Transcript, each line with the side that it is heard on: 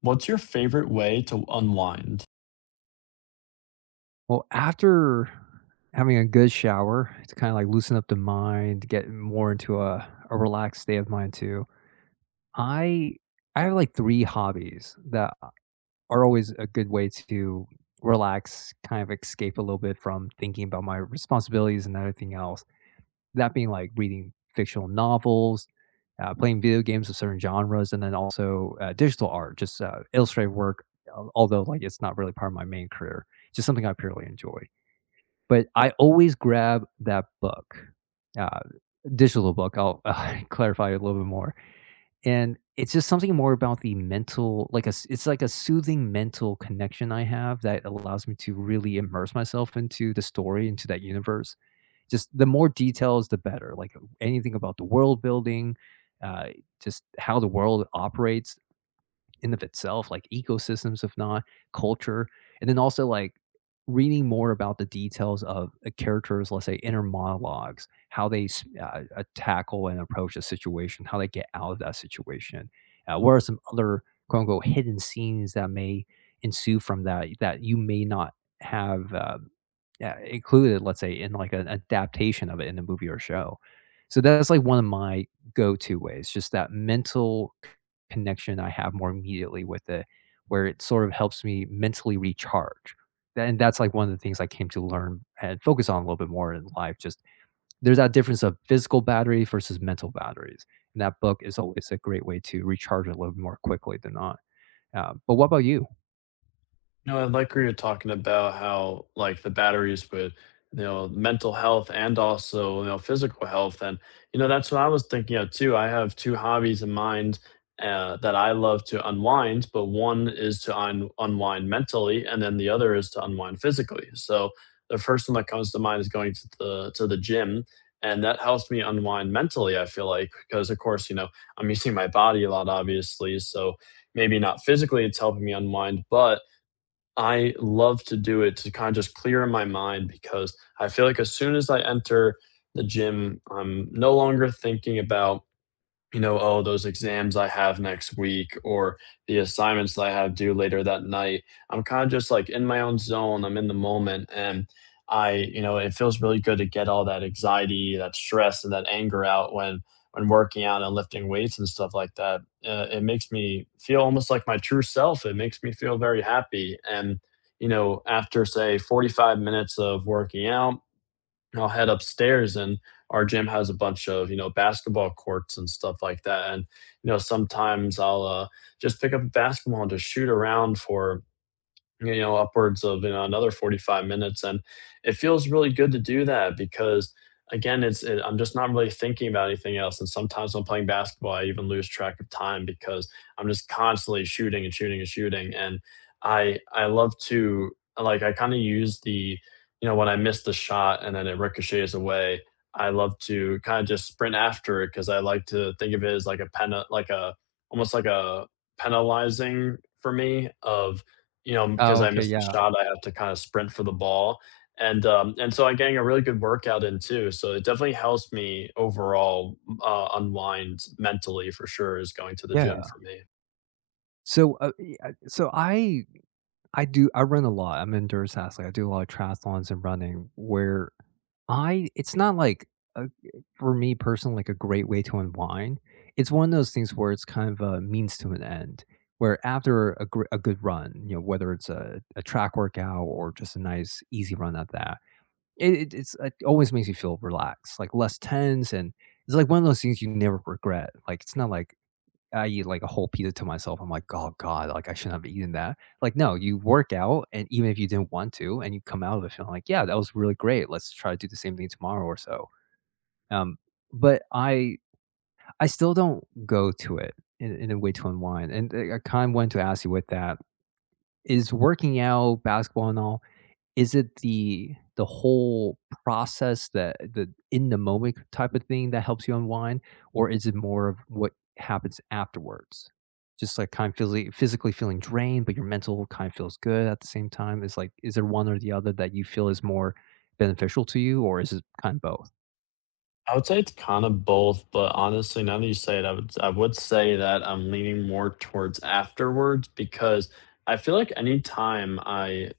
left: What's your favorite way to unwind?
right: Well, after having a good shower to kinda, like, loosen up the mind, get more into a relaxed state of mind too. I I have, like, 3 hobbies that are always a good way to relax, kind of escape a little bit from thinking about my responsibilities and everything else. That being, like, reading fictional novels, playing video games of certain genres, and then also, digital art, just, illustrative work, al although, like, it's not really part of my main career, just something I purely enjoy. But I always grab that book, uh, digital book, I'll, clarify it a little bit more, and it's just something more about the mental like, a s it's like a soothing mental connection I have that allows me to really immerse myself into the story, into that universe. Just the more details, the better, like, anything about the world building, uh, just how the world operates, in of itself, like ecosystems, if not culture, and then also like reading more about the details of a character's, let's say, inner monologues, how they tackle and approach a situation, how they get out of that situation. What are some other quote unquote hidden scenes that may ensue from that you may not have? Yeah, included, let's say, in, like, an adaptation of it in a movie or show. So that's, like, one of my go-to ways, just that mental c connection I have more immediately with it, where it sort of helps me mentally recharge. And that's, like, one of the things I came to learn and focus on a little bit more in life, just there's that difference of physical battery versus mental batteries, and that book is always a great way to recharge a little bit more quickly than not. But what about you?
left: No, I like where you're talking about how like the batteries with, you know, mental health and also, you know, physical health, and you know that's what I was thinking of too. I have two hobbies in mind that I love to unwind, but one is to unwind mentally, and then the other is to unwind physically. So the first one that comes to mind is going to the gym. And that helps me unwind mentally, I feel like, because of course, you know, I'm using my body a lot, obviously. So maybe not physically it's helping me unwind, but I love to do it to kind of just clear my mind because I feel like as soon as I enter the gym, I'm no longer thinking about, you know, oh, those exams I have next week or the assignments that I have due later that night. I'm kind of just like in my own zone. I'm in the moment. And I, you know, it feels really good to get all that anxiety, that stress, and that anger out when working out and lifting weights and stuff like that. It makes me feel almost like my true self. It makes me feel very happy. And, you know, after say 45 minutes of working out, I'll head upstairs, and our gym has a bunch of, you know, basketball courts and stuff like that, and, you know, sometimes I'll, just pick up a basketball and just shoot around for, you know, upwards of, you know, another 45 minutes, and it feels really good to do that because, again, it's it I'm just not really thinking about anything else, and sometimes when I'm playing basketball, I even lose track of time because I'm just constantly shooting and shooting and shooting, and I love to, like, I kinda use the, you know, when I miss the shot and then it ricochets away, I love to kinda just sprint after it because I like to think of it as like a almost like a penalizing for me of, you know, because
right: Oh,
left: I
right: okay,
left: missed the
right: yeah.
left: shot, I have to kinda sprint for the ball, and so I'm getting a really good workout in too, so it definitely helps me overall, unwind mentally for sure is going to the gym
right: Yeah.
left: for me.
right: So, yeah, so I do I run a lot. I'm an endurance athlete. I do a lot of triathlons and running where I it's not like a, for me personally like a great way to unwind. It's one of those things where it's kind of a means to an end. Where after a good run, you know, whether it's a track workout or just a nice easy run at that, it always makes you feel relaxed, like less tense, and it's like one of those things you never regret. Like it's not like I eat like a whole pizza to myself. I'm like, "Oh god, like, I shouldn't have eaten that." Like, no, you work out, and even if you didn't want to, and you come out of it feeling like, "Yeah, that was really great. Let's try to do the same thing tomorrow or so." Um, but I still don't go to it in a way to unwind, and, I kind of wanted to ask you with that, is working out, basketball and all is it the whole process that the in the moment type of thing that helps you unwind, or is it more of what happens afterwards? Just like kind of physically feeling drained, but your mental kind of feels good at the same time. Is like, is there one or the other that you feel is more beneficial to you, or is it kind of both?
left: I would say it's kinda both, but honestly, now that you say it, I would say that I'm leaning more towards afterwards because I feel like anytime I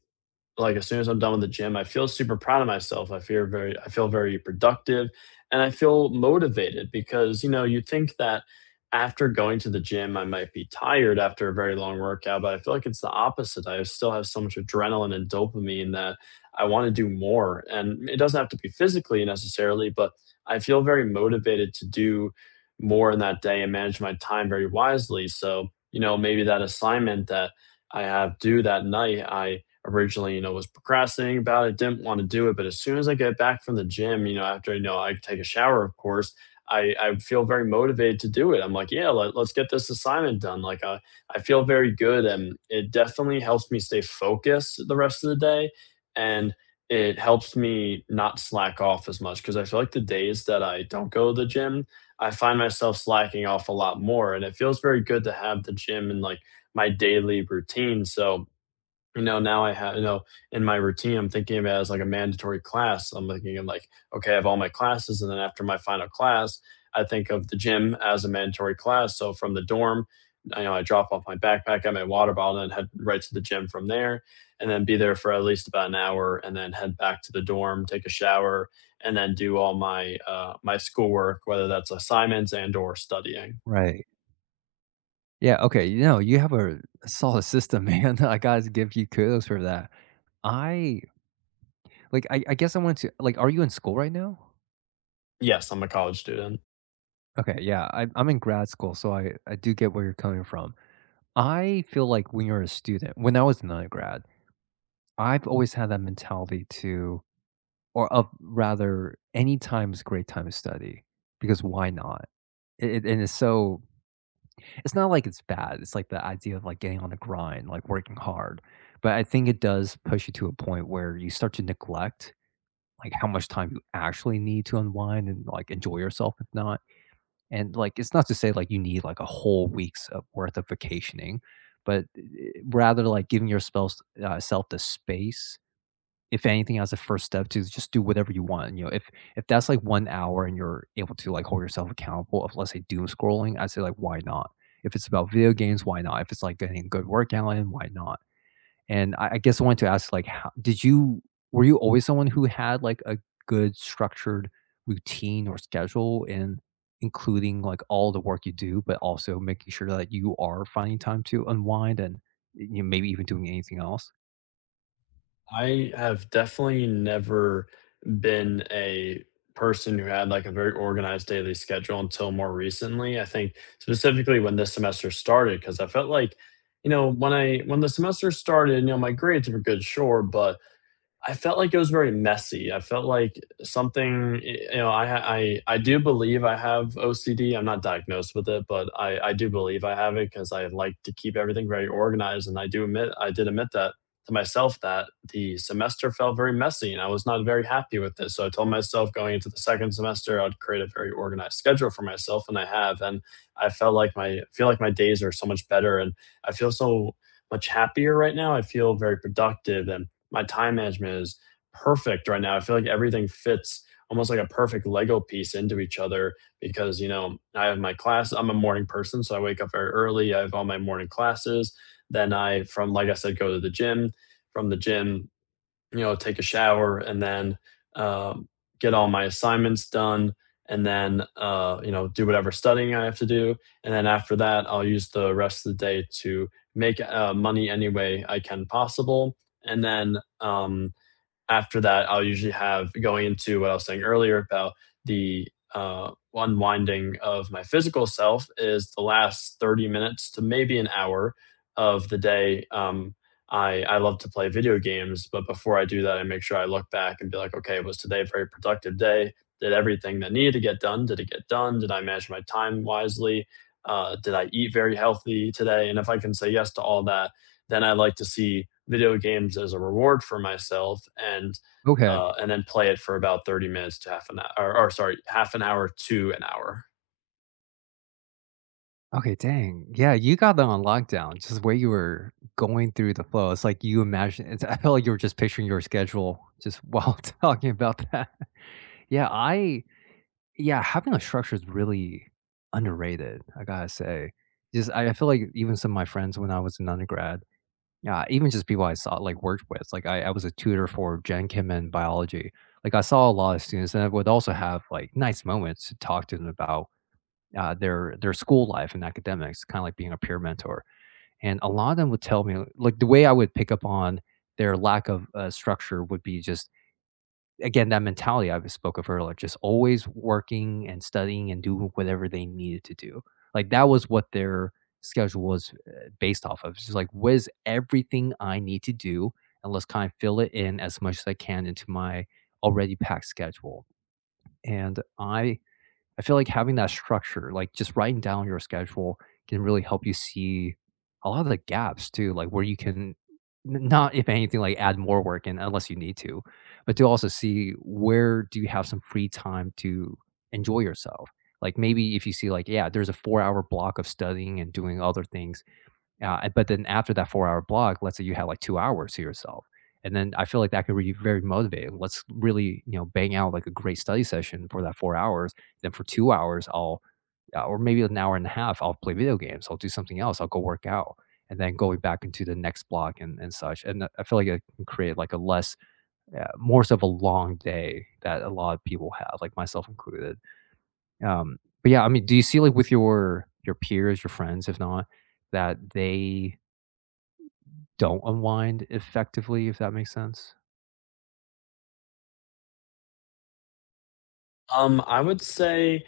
left: like as soon as I'm done with the gym, I feel super proud of myself. I feel very productive and I feel motivated because, you know, you think that after going to the gym, I might be tired after a very long workout, but I feel like it's the opposite. I still have so much adrenaline and dopamine that I want to do more. And it doesn't have to be physically necessarily, but I feel very motivated to do more in that day and manage my time very wisely. So, you know, maybe that assignment that I have due that night, I originally, you know, was procrastinating about it, didn't want to do it. But as soon as I get back from the gym, you know, after, you know, I take a shower, of course, I feel very motivated to do it. I'm like, yeah, let's get this assignment done. Like, I feel very good. And it definitely helps me stay focused the rest of the day. And it helps me not slack off as much because I feel like the days that I don't go to the gym, I find myself slacking off a lot more. And it feels very good to have the gym in, like, my daily routine. So, you know, now I have, you know, in my routine, I'm thinking of it as like a mandatory class. I'm thinking, I'm like, okay, I have all my classes. And then after my final class, I think of the gym as a mandatory class. So from the dorm, I know I drop off my backpack, got my water bottle, and head right to the gym from there, and then be there for at least about an hour, and then head back to the dorm, take a shower, and then do all my my schoolwork, whether that's assignments and or studying.
right: Right. Yeah. Okay. You know, you have a solid system, man. I gotta give you kudos for that. I I guess I want to like. Are you in school right now?
left: Yes, I'm a college student.
right: Okay, yeah, I'm in grad school, so I do get where you're coming from. I feel like when you're a student, when I was an undergrad, I've always had that mentality to, or of rather, any time is a great time to study because why not? And it's so, it's not like it's bad. It's like the idea of like getting on the grind, like working hard. But I think it does push you to a point where you start to neglect like how much time you actually need to unwind and like enjoy yourself, if not. And, like, it's not to say, like, you need, like, a whole week's, of worth of vacationing, but rather, like, giving your spels self the space, if anything, as a first step to just do whatever you want, you know, if that's, like, 1 hour and you're able to, like, hold yourself accountable of, let's say, doom scrolling, I'd say, like, why not? If it's about video games, why not? If it's, like, getting a good workout in, why not? And I guess I wanted to ask, like, how did you were you always someone who had, like, a good structured routine or schedule in including, like, all the work you do, but also making sure that you are finding time to unwind and, you know, maybe even doing anything else?
left: I have definitely never been a person who had like a very organized daily schedule until more recently. I think specifically when this semester started, because I felt like, you know, when the semester started, you know, my grades were good, sure, but I felt like it was very messy. I felt like something, you know, I do believe I have OCD. I'm not diagnosed with it, but I do believe I have it because I like to keep everything very organized, and I did admit that to myself that the semester felt very messy, and I was not very happy with it. So I told myself going into the second semester, I'd create a very organized schedule for myself, and I have, and I felt like my feel like my days are so much better, and I feel so much happier right now. I feel very productive and my time management is perfect right now. I feel like everything fits almost like a perfect Lego piece into each other because, you know, I have my class. I'm a morning person, so I wake up very early. I have all my morning classes. Then I, from like I said, go to the gym. From the gym, you know, take a shower and then, um, get all my assignments done and then, you know, do whatever studying I have to do, and then after that, I'll use the rest of the day to make, money any way I can possible, and then, after that, I'll usually have going into what I was saying earlier about the unwinding of my physical self is the last 30 minutes to maybe an hour of the day. I love to play video games, but before I do that, I make sure I look back and be like, okay, was today a very productive day? Did everything that needed to get done? Did it get done? Did I manage my time wisely? Did I eat very healthy today? And if I can say yes to all that, then I like to see video games as a reward for myself,
right: Okay.
left: and then play it for about 30 minutes to half an hour or sorry, half an hour to an hour.
right: Okay, dang. Yeah, you got them on lockdown, just where you were going through the flow. It's like you imagine it's I felt like you were just picturing your schedule just while talking about that. Yeah, I Yeah, having a structure is really underrated, I gotta say. Just I feel like even some of my friends when I was an undergrad, yeah, even just people I saw like worked with, like I was a tutor for Gen Chem and biology. Like I saw a lot of students and I would also have like nice moments to talk to them about their school life and academics, kind of like being a peer mentor. And a lot of them would tell me like the way I would pick up on their lack of structure would be just again, that mentality I spoke of earlier, just always working and studying and doing whatever they needed to do. Like that was what their schedule was based off of. It's just like, what is everything I need to do? And let's kind of fill it in as much as I can into my already packed schedule. And I feel like having that structure, like just writing down your schedule can really help you see a lot of the gaps too, like where you can not, if anything, like add more work in unless you need to, but to also see where do you have some free time to enjoy yourself. Like maybe if you see like, yeah, there's a 4-hour block of studying and doing other things but then after that 4-hour block, let's say you have like 2 hours to yourself. And then I feel like that could be very motivating. Let's really, you know, bang out like a great study session for that 4 hours. Then for 2 hours, I'll, or maybe an hour and a half, I'll play video games. I'll do something else. I'll go work out. And then going back into the next block and such. And I feel like it can create like a less, more so of a long day that a lot of people have, like myself included. Um, but yeah, I mean, do you see like with your peers, your friends, if not, that they don't unwind effectively, if that makes sense.
left: I would say,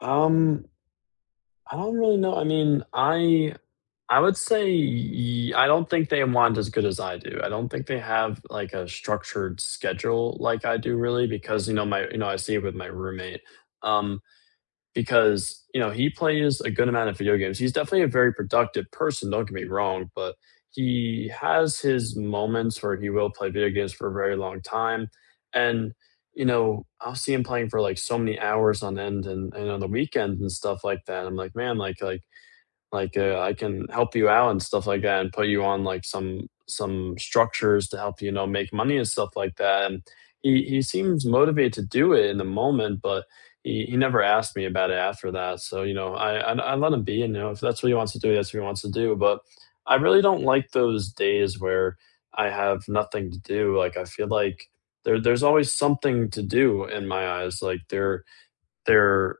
left: um, I don't really know. I mean, I would say y I don't think they want as good as I do. I don't think they have, like, a structured schedule like I do really because, you know, my you know, I see it with my roommate. Um because you know he plays a good amount of video games. He's definitely a very productive person. Don't get me wrong, but he has his moments where he will play video games for a very long time, and you know I'll see him playing for like so many hours on end, and, on the weekends and stuff like that. I'm like, man, like, I can help you out and stuff like that and put you on, like, some structures to help, you know, make money and stuff like that, and he seems motivated to do it in the moment, but he never asked me about it after that, so, you know, I let him be, you know, if that's what he wants to do, that's what he wants to do, but I really don't like those days where I have nothing to do, like, I feel like there's always something to do in my eyes, like, there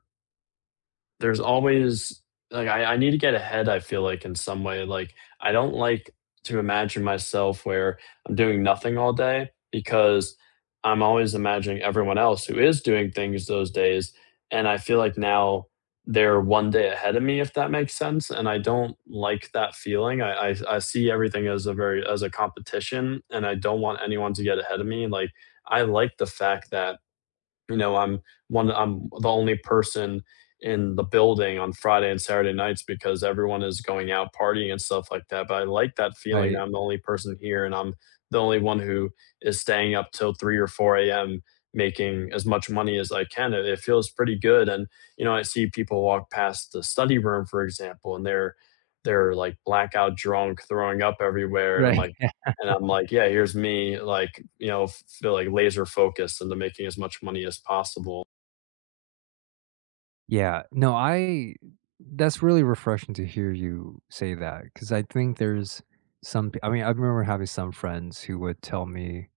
left: there's always, like, I need to get ahead, I feel like, in some way, like, I don't like to imagine myself where I'm doing nothing all day because I'm always imagining everyone else who is doing things those days, and I feel like now they're one day ahead of me, if that makes sense, and I don't like that feeling. I see everything as a very as a competition, and I don't want anyone to get ahead of me, like, I like the fact that, you know, I'm the only person in the building on Friday and Saturday nights because everyone is going out partying and stuff like that, but I like that feeling that
right: Right.
left: I'm the only person here and I'm the only one who is staying up till 3 or 4 a.m. making as much money as I can, it feels pretty good, and, you know, I see people walk past the study room, for example, and they're, like, blackout drunk, throwing up everywhere, and I'm
right: Right.
left: like yeah, here's me, like, you know, feel like laser focused into making as much money as possible.
right: Yeah. No, I that's really refreshing to hear you say that, because I think there's I mean, I remember having some friends who would tell me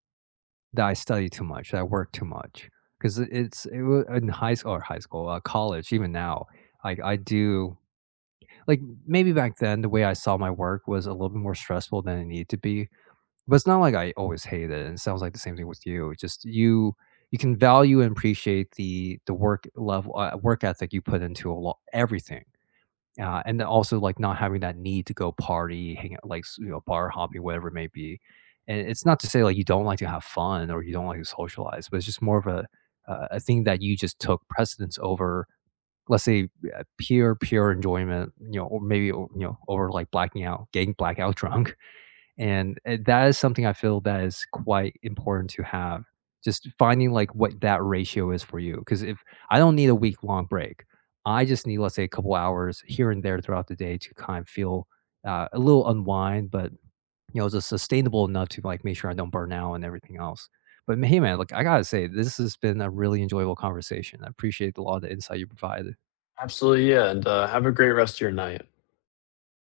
right: that I study too much, that I work too much, because it's it wa in high school or high school, college, even now, like, I do like, maybe back then, the way I saw my work was a little bit more stressful than it needed to be, but it's not like I always hate it, and it sounds like the same thing with you. It's Just you can value and appreciate the work level work ethic you put into a lot everything. And then also like not having that need to go party, hang out, you know, bar hopping, whatever it may be. And it's not to say like you don't like to have fun or you don't like to socialize, but it's just more of a thing that you just took precedence over, let's say, pure enjoyment, you know, or maybe you know, over like blacking out, getting blackout drunk and, that is something I feel that is quite important to have, just finding, like, what that ratio is for you, because if I don't need a week-long break. I just need, let's say, a couple hours here and there throughout the day to kind of feel, a little unwind, but, you know, just sustainable enough to, like, make sure I don't burn out and everything else. But, hey, man, look, I gotta say, this has been a really enjoyable conversation. I appreciate a lot of the insight you provided.
left: Absolutely. Yeah. And have a great rest of your night.